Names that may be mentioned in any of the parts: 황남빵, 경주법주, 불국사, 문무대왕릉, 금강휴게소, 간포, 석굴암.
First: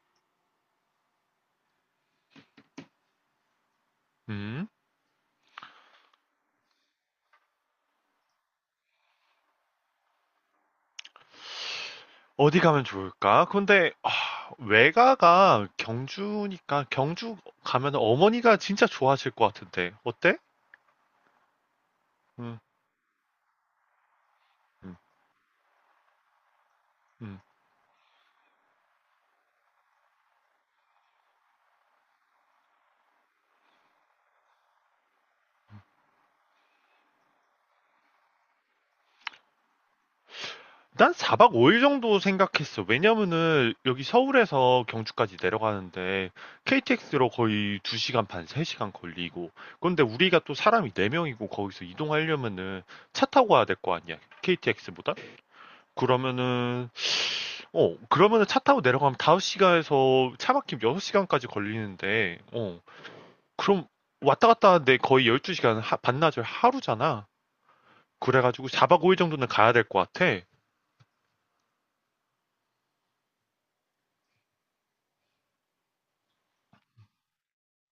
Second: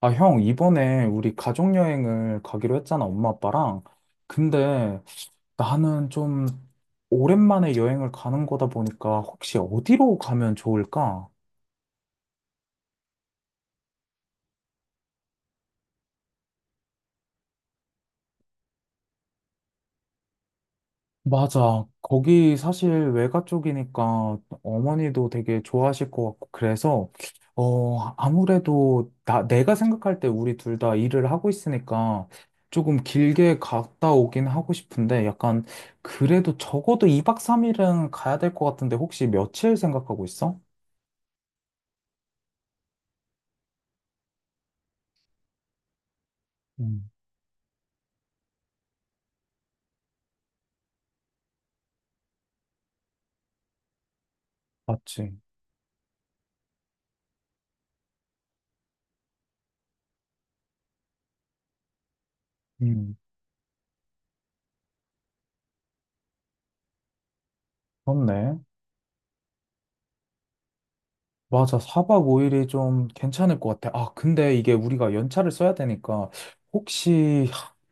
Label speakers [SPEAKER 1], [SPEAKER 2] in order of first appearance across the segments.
[SPEAKER 1] 아, 형, 이번에 우리 가족여행을 가기로 했잖아, 엄마, 아빠랑.
[SPEAKER 2] 음,
[SPEAKER 1] 근데 나는 좀 오랜만에 여행을 가는 거다 보니까 혹시 어디로 가면 좋을까?
[SPEAKER 2] 어디 가면 좋을까? 근데, 아, 외가가 경주니까, 경주 가면 어머니가 진짜 좋아하실 것 같은데, 어때?
[SPEAKER 1] 맞아. 거기
[SPEAKER 2] 음,
[SPEAKER 1] 사실 외가 쪽이니까
[SPEAKER 2] 음,
[SPEAKER 1] 어머니도 되게 좋아하실 것 같고, 그래서,
[SPEAKER 2] 음.
[SPEAKER 1] 어, 아무래도 내가 생각할 때 우리 둘 다 일을 하고 있으니까 조금 길게 갔다 오긴 하고 싶은데, 약간, 그래도 적어도 2박 3일은 가야 될 것 같은데, 혹시 며칠 생각하고 있어?
[SPEAKER 2] 난 4박 5일 정도 생각했어. 왜냐면은, 여기 서울에서 경주까지 내려가는데,
[SPEAKER 1] 음,
[SPEAKER 2] KTX로 거의 2시간 반, 3시간 걸리고, 근데 우리가 또 사람이 4명이고, 거기서 이동하려면은, 차 타고 와야 될 거 아니야, KTX보다?
[SPEAKER 1] 맞지.
[SPEAKER 2] 그러면은, 그러면은 차 타고 내려가면 5시간에서 차 막히면 6시간까지 걸리는데,
[SPEAKER 1] 음,
[SPEAKER 2] 그럼 왔다 갔다 하는데 거의 12시간, 반나절 하루잖아.
[SPEAKER 1] 그렇네.
[SPEAKER 2] 그래가지고 4박 5일 정도는 가야 될 것 같아.
[SPEAKER 1] 맞아. 4박 5일이 좀 괜찮을 것 같아. 아, 근데 이게 우리가 연차를 써야 되니까 혹시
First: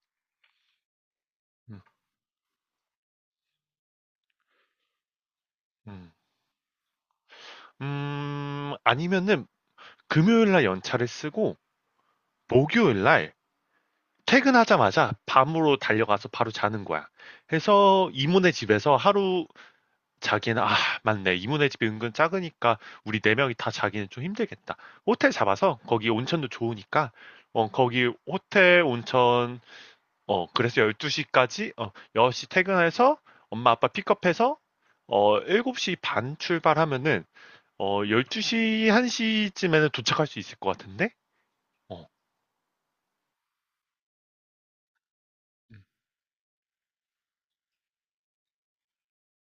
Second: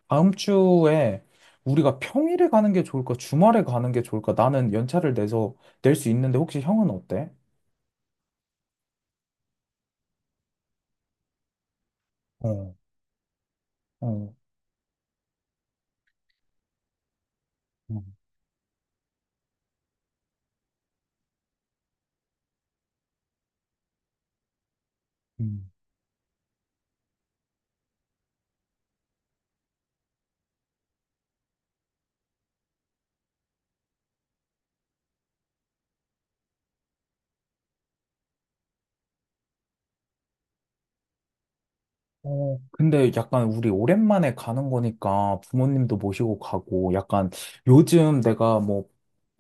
[SPEAKER 1] 다음 주에
[SPEAKER 2] 음,
[SPEAKER 1] 우리가 평일에 가는 게 좋을까? 주말에 가는 게 좋을까? 나는 연차를 내서 낼 수
[SPEAKER 2] 음.
[SPEAKER 1] 있는데 혹시 형은 어때?
[SPEAKER 2] 아니면은 금요일 날 연차를 쓰고,
[SPEAKER 1] 어,
[SPEAKER 2] 목요일 날
[SPEAKER 1] 어.
[SPEAKER 2] 퇴근하자마자 밤으로 달려가서 바로 자는 거야. 해서 이모네 집에서 하루, 자기는 '아 맞네. 이모네 집이 은근 작으니까 우리 네 명이 다 자기는 좀 힘들겠다.' 호텔
[SPEAKER 1] 음.
[SPEAKER 2] 잡아서 거기 온천도 좋으니까 거기 호텔 온천 그래서 12시 시까지 어1시 퇴근해서 엄마 아빠 픽업해서 어7시 반 출발하면은 1 2시한1 쯤에는 도착할 수 있을 것 같은데? 어.
[SPEAKER 1] 어, 근데 약간 우리 오랜만에 가는 거니까 부모님도
[SPEAKER 2] 음
[SPEAKER 1] 모시고 가고 약간 요즘 내가 뭐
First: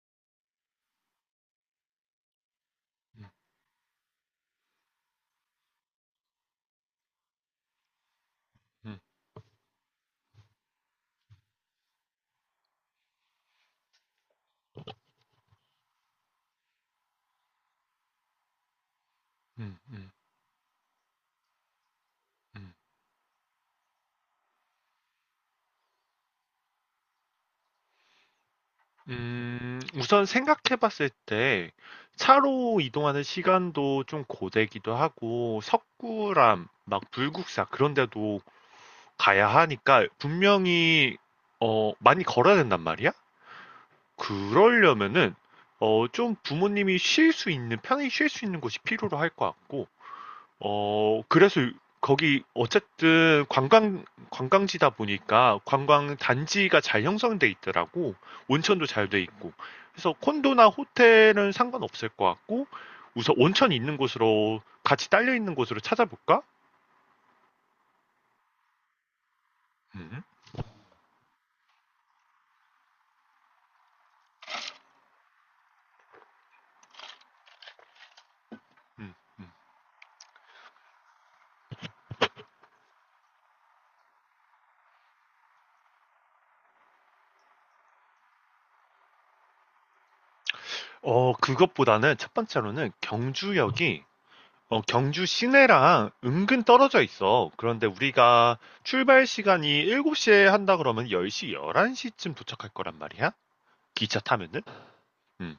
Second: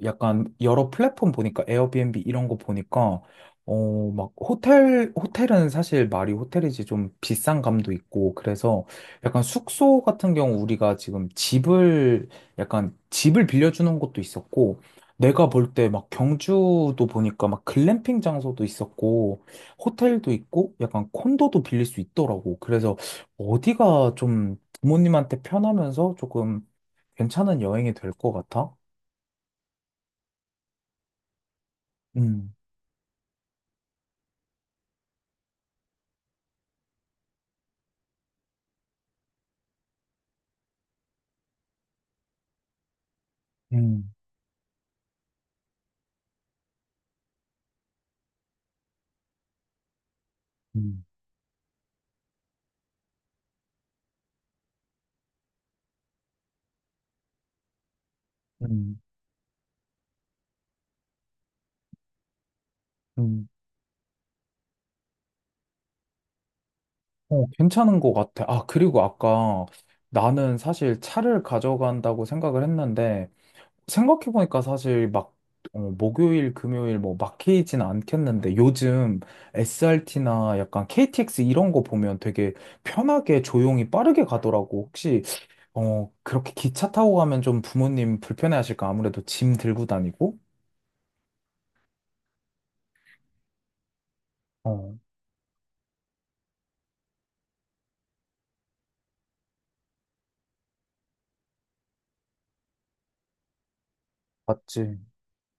[SPEAKER 1] 약간 여러 플랫폼 보니까 에어비앤비 이런 거 보니까
[SPEAKER 2] 음
[SPEAKER 1] 어, 막 호텔은 사실 말이 호텔이지 좀 비싼 감도 있고 그래서
[SPEAKER 2] 음
[SPEAKER 1] 약간 숙소 같은 경우 우리가 지금 집을 약간 집을 빌려주는 것도 있었고 내가 볼 때 막 경주도 보니까 막 글램핑 장소도 있었고
[SPEAKER 2] 음 음.
[SPEAKER 1] 호텔도 있고 약간 콘도도 빌릴 수 있더라고.
[SPEAKER 2] 음.
[SPEAKER 1] 그래서 어디가 좀 부모님한테 편하면서 조금 괜찮은 여행이 될 것 같아?
[SPEAKER 2] 우선 생각해 봤을 때
[SPEAKER 1] 음,
[SPEAKER 2] 차로 이동하는 시간도 좀 고되기도 하고 석굴암, 막 불국사 그런 데도 가야 하니까 분명히 많이 걸어야 된단 말이야?
[SPEAKER 1] 음,
[SPEAKER 2] 그러려면은 좀 부모님이 쉴 수 있는 편히 쉴 수 있는 곳이 필요로 할 것 같고
[SPEAKER 1] 음,
[SPEAKER 2] 그래서 거기 어쨌든 관광지다 보니까 관광 단지가 잘 형성돼 있더라고. 온천도
[SPEAKER 1] 음,
[SPEAKER 2] 잘 돼 있고. 그래서 콘도나 호텔은 상관없을 것 같고, 우선
[SPEAKER 1] 음.
[SPEAKER 2] 온천 있는 곳으로, 같이 딸려 있는 곳으로 찾아볼까?
[SPEAKER 1] 어, 괜찮은 것 같아. 아, 그리고 아까
[SPEAKER 2] 음,
[SPEAKER 1] 나는 사실 차를 가져간다고 생각을 했는데 생각해보니까 사실 막 어, 목요일, 금요일 뭐 막히진 않겠는데
[SPEAKER 2] 음,
[SPEAKER 1] 요즘
[SPEAKER 2] 음.
[SPEAKER 1] SRT나 약간 KTX 이런 거 보면 되게 편하게 조용히 빠르게 가더라고. 혹시 어, 그렇게 기차 타고 가면 좀 부모님 불편해하실까? 아무래도 짐 들고 다니고?
[SPEAKER 2] 그것보다는 첫 번째로는 경주역이,
[SPEAKER 1] 어,
[SPEAKER 2] 경주 시내랑 은근 떨어져 있어. 그런데 우리가 출발 시간이 7시에 한다 그러면 10시, 11시쯤 도착할 거란 말이야. 기차 타면은?
[SPEAKER 1] 맞지.
[SPEAKER 2] 음.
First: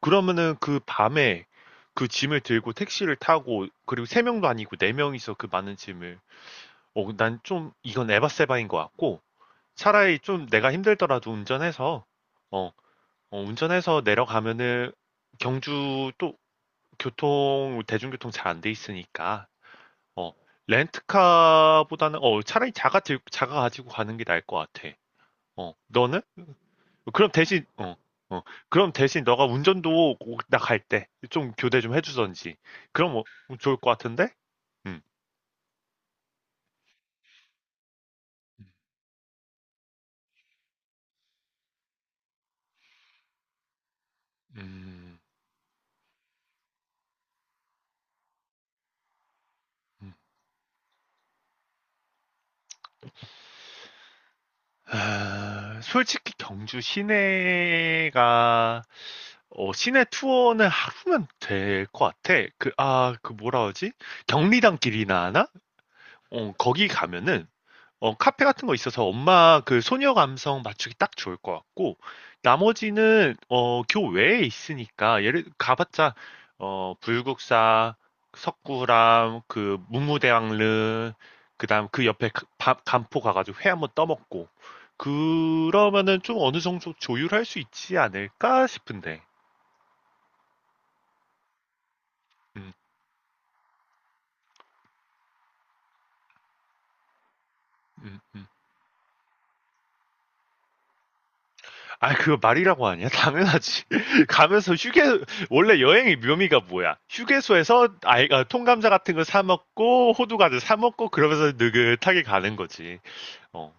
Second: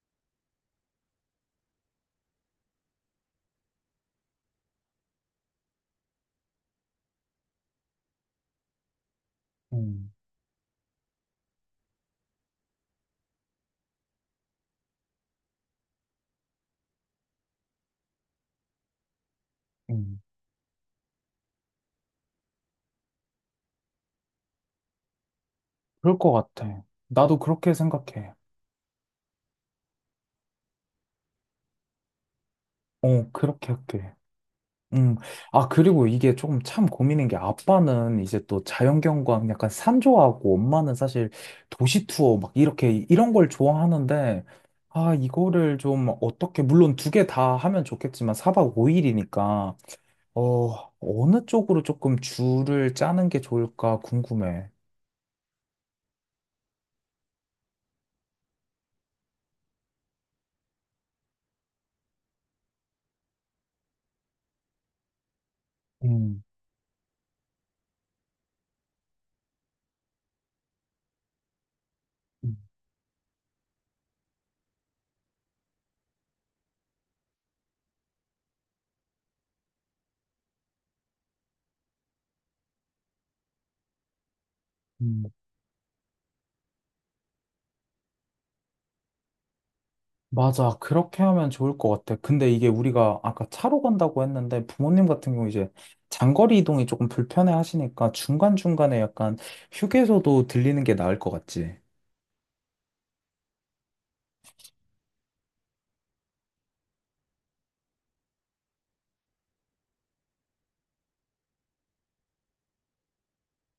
[SPEAKER 2] 그러면은 그 밤에 그 짐을 들고 택시를 타고 그리고 세 명도 아니고 네 명이서 그 많은 짐을 난 좀 이건 에바세바인 것 같고
[SPEAKER 1] 음,
[SPEAKER 2] 차라리 좀 내가 힘들더라도 어, 운전해서 내려가면은 경주 또 교통 대중교통 잘 안 돼 있으니까
[SPEAKER 1] 음.
[SPEAKER 2] 어, 렌트카보다는 차라리 자가 가지고 가는 게 나을 것 같아.
[SPEAKER 1] 그럴
[SPEAKER 2] 너는?
[SPEAKER 1] 것 같아.
[SPEAKER 2] 그럼
[SPEAKER 1] 나도
[SPEAKER 2] 대신
[SPEAKER 1] 그렇게
[SPEAKER 2] 어,
[SPEAKER 1] 생각해.
[SPEAKER 2] 어. 그럼 대신 너가 운전도 나갈 때 좀 교대 좀 해주던지. 그럼
[SPEAKER 1] 어, 그렇게
[SPEAKER 2] 좋을 것
[SPEAKER 1] 할게.
[SPEAKER 2] 같은데? 음.
[SPEAKER 1] 음, 아, 그리고 이게 조금 참 고민인 게 아빠는 이제 또 자연경관 약간 산 좋아하고 엄마는 사실 도시 투어 막 이렇게 이런 걸 좋아하는데 아,
[SPEAKER 2] 음.
[SPEAKER 1] 이거를 좀 어떻게, 물론 두 개 다 하면 좋겠지만 4박 5일이니까
[SPEAKER 2] 음.
[SPEAKER 1] 어, 어느 쪽으로 조금 줄을 짜는 게 좋을까 궁금해.
[SPEAKER 2] 아, 솔직히 시내 투어는 하루면 될 것 같아. 그, 아, 그 뭐라 하지? 경리단 길이나 하나?
[SPEAKER 1] 음,
[SPEAKER 2] 거기 가면은 카페 같은 거 있어서 엄마 그 소녀 감성 맞추기 딱 좋을 것 같고 나머지는 교외에 있으니까 예를 가봤자 불국사, 석굴암, 그 문무대왕릉 그다음 그 옆에 간포 가가지고 회 한번 떠먹고
[SPEAKER 1] 음.
[SPEAKER 2] 그러면은 좀 어느 정도 조율할 수 있지 않을까 싶은데.
[SPEAKER 1] 맞아. 그렇게 하면 좋을 것 같아. 근데 이게
[SPEAKER 2] 음,
[SPEAKER 1] 우리가 아까 차로 간다고 했는데 부모님 같은 경우 이제 장거리 이동이 조금 불편해 하시니까
[SPEAKER 2] 음, 음.
[SPEAKER 1] 중간중간에 약간 휴게소도 들리는 게 나을 것 같지.
[SPEAKER 2] 아, 그거 말이라고 하냐? 당연하지. 가면서 휴게, 원래 여행의 묘미가 뭐야? 휴게소에서 아이가 통감자 같은 거 사먹고, 호두과자 사먹고, 그러면서 느긋하게 가는 거지. 어.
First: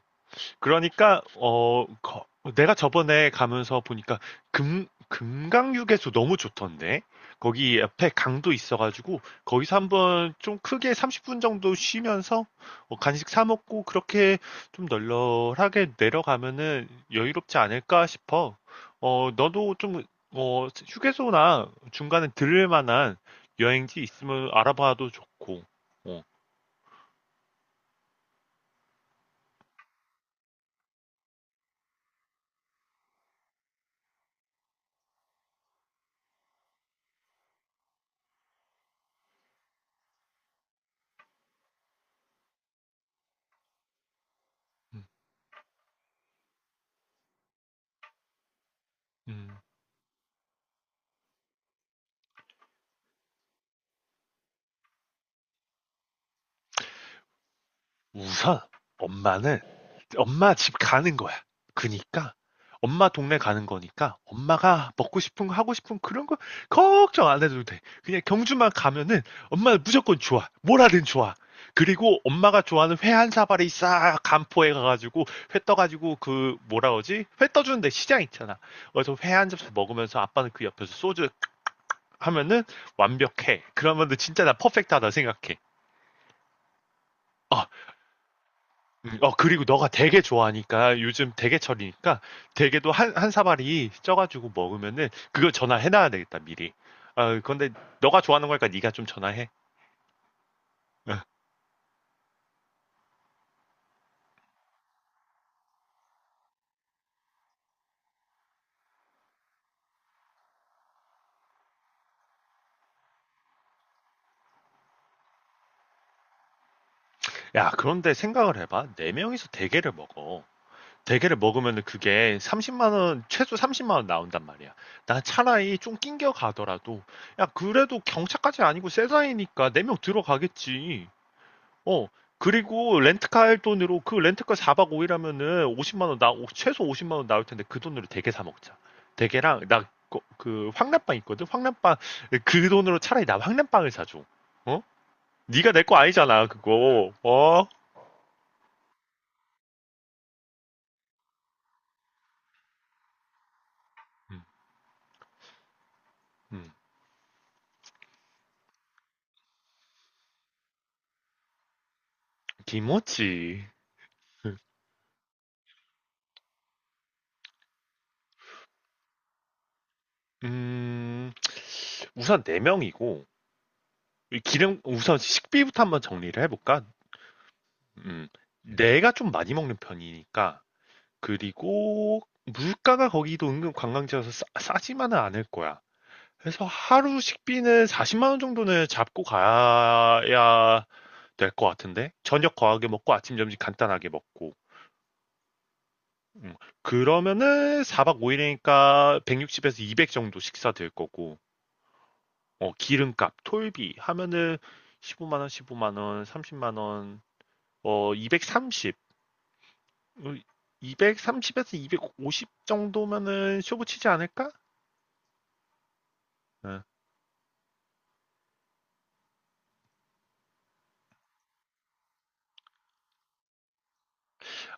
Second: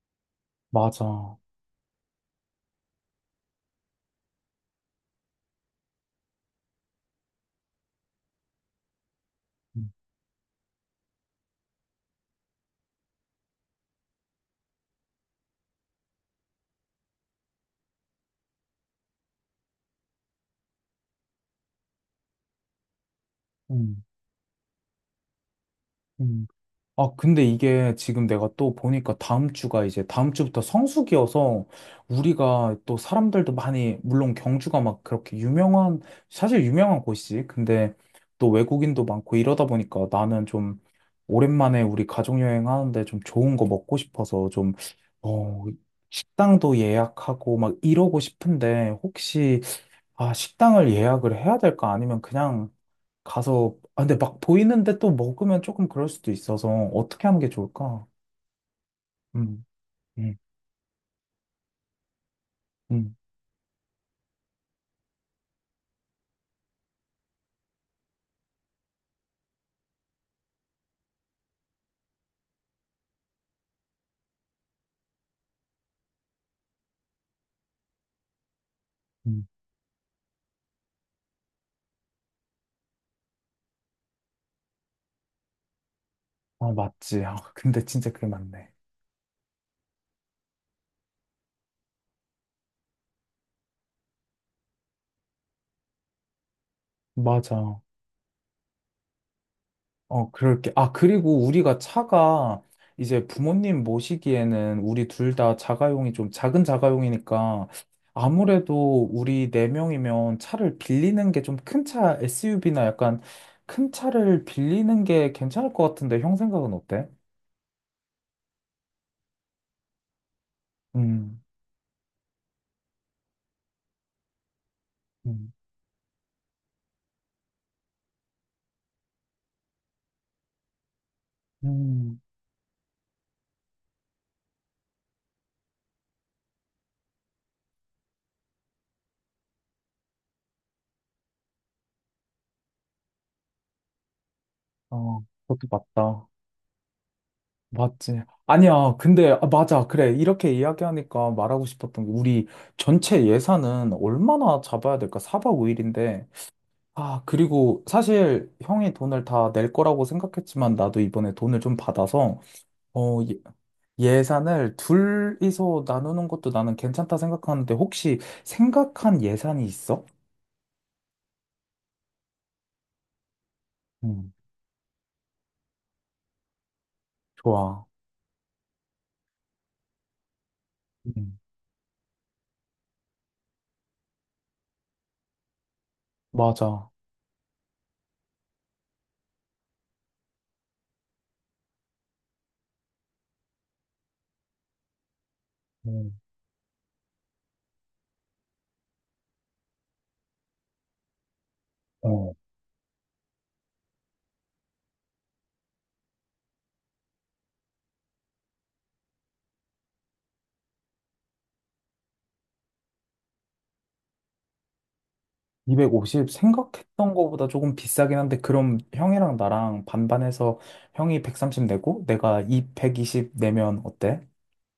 [SPEAKER 2] 그러니까
[SPEAKER 1] 맞아.
[SPEAKER 2] 내가 저번에 가면서 보니까 금 금강휴게소 너무 좋던데 거기 옆에 강도 있어가지고 거기서
[SPEAKER 1] 음,
[SPEAKER 2] 한번 좀 크게 30분 정도 쉬면서 간식 사 먹고 그렇게 좀 널널하게 내려가면은 여유롭지 않을까 싶어. 너도 좀 휴게소나 중간에 들을 만한 여행지 있으면 알아봐도 좋고. 어,
[SPEAKER 1] 음. 아, 근데 이게 지금 내가 또 보니까 다음 주가 이제 다음 주부터 성수기여서 우리가 또 사람들도 많이, 물론 경주가 막 그렇게 유명한, 사실 유명한 곳이지. 근데 또 외국인도 많고 이러다 보니까 나는 좀 오랜만에 우리 가족여행 하는데 좀 좋은 거 먹고 싶어서 좀,
[SPEAKER 2] 음,
[SPEAKER 1] 어, 식당도 예약하고 막 이러고 싶은데
[SPEAKER 2] 음.
[SPEAKER 1] 혹시, 아, 식당을 예약을 해야 될까? 아니면 그냥 가서, 아, 근데 막 보이는데 또 먹으면 조금 그럴 수도 있어서 어떻게 하는 게 좋을까?
[SPEAKER 2] 우선 엄마는
[SPEAKER 1] 음, 음,
[SPEAKER 2] 엄마 집 가는 거야. 그니까 엄마
[SPEAKER 1] 음,
[SPEAKER 2] 동네 가는 거니까 엄마가 먹고 싶은 거 하고 싶은 그런 거 걱정 안 해도 돼. 그냥 경주만 가면은 엄마 무조건 좋아. 뭐라든 좋아. 그리고 엄마가 좋아하는 회 한 사발이 싹 간포에 가가지고 회 떠가지고 그 뭐라 그러지? 회 떠주는데 시장 있잖아. 그래서 회
[SPEAKER 1] 음.
[SPEAKER 2] 한 접시 먹으면서 아빠는 그 옆에서 소주 하면은 완벽해. 그러면은 진짜 나 퍼펙트하다 생각해.
[SPEAKER 1] 아, 맞지. 아,
[SPEAKER 2] 어,
[SPEAKER 1] 근데 진짜 그게 맞네.
[SPEAKER 2] 그리고 너가 대게 좋아하니까 요즘 대게철이니까 대게도 한, 한 사발이 쪄가지고 먹으면은 그걸 전화해놔야 되겠다, 미리. 근데
[SPEAKER 1] 맞아.
[SPEAKER 2] 너가 좋아하는 거니까 네가 좀 전화해.
[SPEAKER 1] 어, 그럴게. 아,
[SPEAKER 2] 어.
[SPEAKER 1] 그리고 우리가 차가 이제 부모님 모시기에는 우리 둘 다 자가용이 좀 작은 자가용이니까 아무래도 우리 네 명이면 차를 빌리는 게 좀 큰 차, SUV나 약간 큰 차를 빌리는 게 괜찮을 것 같은데 형 생각은 어때?
[SPEAKER 2] 야, 그런데 생각을 해봐. 네 명이서 대게를 먹어. 대게를
[SPEAKER 1] 음,
[SPEAKER 2] 먹으면은 그게 30만 원, 최소 30만 원 나온단 말이야. 나
[SPEAKER 1] 음,
[SPEAKER 2] 차라리 좀 낑겨 가더라도, 야, 그래도 경차까지 아니고 세사이니까 네 명 들어가겠지. 어,
[SPEAKER 1] 음.
[SPEAKER 2] 그리고 렌트카 할 돈으로 그 렌트카 4박 5일 하면은 50만 원 최소 50만 원 나올 텐데 그 돈으로 대게 사 먹자. 대게랑 나 그 황남빵 있거든. 황남빵 그 돈으로 차라리 나 황남빵을 사줘. 어?
[SPEAKER 1] 어, 그것도
[SPEAKER 2] 네가 내 거
[SPEAKER 1] 맞다.
[SPEAKER 2] 아니잖아 그거. 어?
[SPEAKER 1] 맞지. 아니야. 근데, 아, 맞아. 그래. 이렇게 이야기하니까 말하고 싶었던 게, 우리 전체 예산은
[SPEAKER 2] 음,
[SPEAKER 1] 얼마나 잡아야 될까? 4박 5일인데.
[SPEAKER 2] 음.
[SPEAKER 1] 아, 그리고 사실 형이 돈을 다 낼 거라고 생각했지만, 나도 이번에 돈을 좀 받아서, 어,
[SPEAKER 2] 김치.
[SPEAKER 1] 예산을 둘이서 나누는 것도 나는 괜찮다 생각하는데, 혹시 생각한 예산이 있어?
[SPEAKER 2] 음, 우선 4명이고
[SPEAKER 1] 음,
[SPEAKER 2] 기름 우선 식비부터 한번 정리를 해볼까?
[SPEAKER 1] 좋아.
[SPEAKER 2] 음, 내가 좀 많이 먹는 편이니까
[SPEAKER 1] 음,
[SPEAKER 2] 그리고 물가가 거기도 은근 관광지여서 싸, 지만은 않을 거야. 그래서
[SPEAKER 1] 맞아.
[SPEAKER 2] 하루 식비는 40만 원 정도는 잡고 가야 될 것 같은데 저녁 거하게 먹고 아침 점심 간단하게 먹고
[SPEAKER 1] 음,
[SPEAKER 2] 음, 그러면은 4박 5일이니까 160에서 200 정도 식사 될 거고
[SPEAKER 1] 어.
[SPEAKER 2] 기름값, 톨비 하면은 15만 원, 15만 원, 30만 원, 230, 230에서 250 정도면은 쇼부 치지 않을까?
[SPEAKER 1] 250
[SPEAKER 2] 어.
[SPEAKER 1] 생각했던 거보다 조금 비싸긴 한데 그럼 형이랑 나랑 반반해서 형이 130 내고 내가 이백2 0 내면 어때?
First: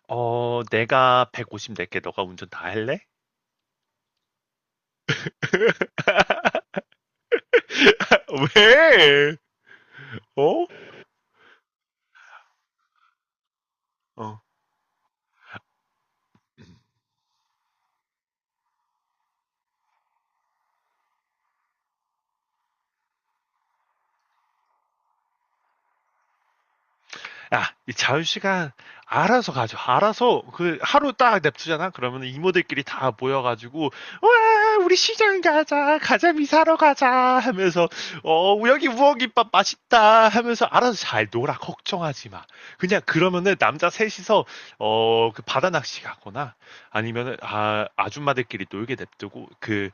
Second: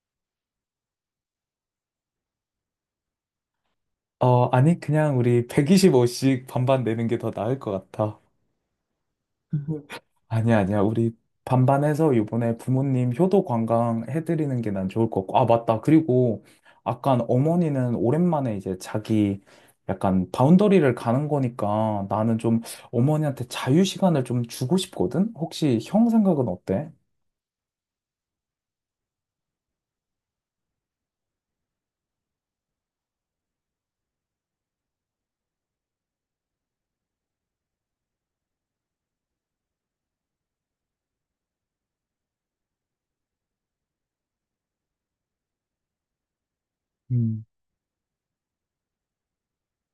[SPEAKER 2] 내가 150 낼게. 너가 운전 다 할래?
[SPEAKER 1] 어, 아니 그냥 우리 125씩 반반 내는 게 더 나을 것 같아.
[SPEAKER 2] 왜?
[SPEAKER 1] 아니야,
[SPEAKER 2] 어?
[SPEAKER 1] 아니야. 우리 반반해서 이번에 부모님 효도 관광
[SPEAKER 2] 어.
[SPEAKER 1] 해드리는 게 난 좋을 것 같고. 아, 맞다. 그리고 약간 어머니는 오랜만에 이제 자기 약간 바운더리를 가는 거니까 나는 좀 어머니한테 자유 시간을 좀 주고 싶거든? 혹시 형 생각은 어때?
[SPEAKER 2] 야, 이 자유시간 알아서 가죠. 알아서 그 하루 딱 냅두잖아. 그러면 이모들끼리 다 모여가지고 와 우리 시장 가자 가자미 사러 가자 하면서 여기 우엉김밥 맛있다 하면서 알아서 잘 놀아 걱정하지 마. 그냥 그러면은 남자 셋이서 어 그 바다 낚시 가거나 아니면은
[SPEAKER 1] 음,
[SPEAKER 2] 아 아줌마들끼리 놀게 냅두고 그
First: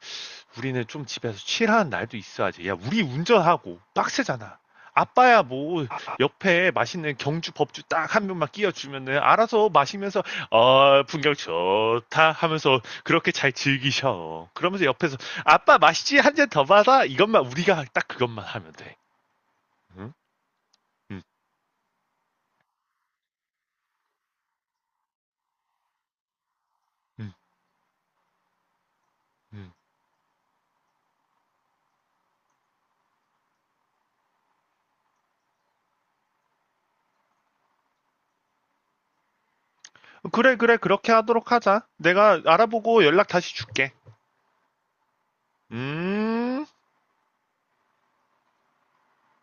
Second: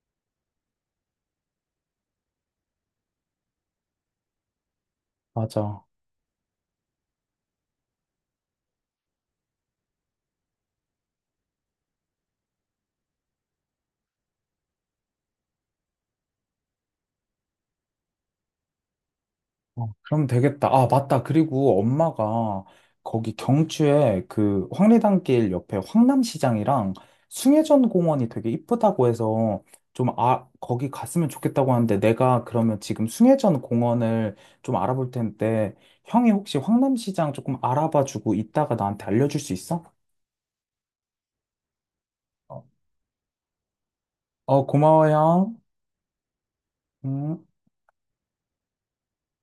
[SPEAKER 2] 우리는 좀 집에서 칠하는 날도 있어야지. 야 우리 운전하고 빡세잖아. 아빠야
[SPEAKER 1] 맞아.
[SPEAKER 2] 뭐 옆에 맛있는 경주 법주 딱 한 병만 끼워주면은 알아서 마시면서 풍경 좋다 하면서 그렇게 잘 즐기셔. 그러면서 옆에서 아빠 마시지 한 잔 더 받아 이것만 우리가 딱 그것만 하면 돼.
[SPEAKER 1] 어,
[SPEAKER 2] 응?
[SPEAKER 1] 그럼 되겠다. 아,
[SPEAKER 2] 응,
[SPEAKER 1] 맞다. 그리고 엄마가 거기 경주에 그 황리단길 옆에 황남시장이랑
[SPEAKER 2] 응,
[SPEAKER 1] 숭례전 공원이 되게 이쁘다고 해서
[SPEAKER 2] 응.
[SPEAKER 1] 좀 아, 거기 갔으면 좋겠다고 하는데 내가 그러면 지금 숭례전 공원을 좀 알아볼 텐데 형이 혹시 황남시장 조금 알아봐 주고 이따가 나한테 알려줄 수 있어?
[SPEAKER 2] 그래 그래 그렇게 하도록 하자. 내가
[SPEAKER 1] 어,
[SPEAKER 2] 알아보고 연락 다시 줄게.
[SPEAKER 1] 어, 고마워, 형.
[SPEAKER 2] 음.
[SPEAKER 1] 음.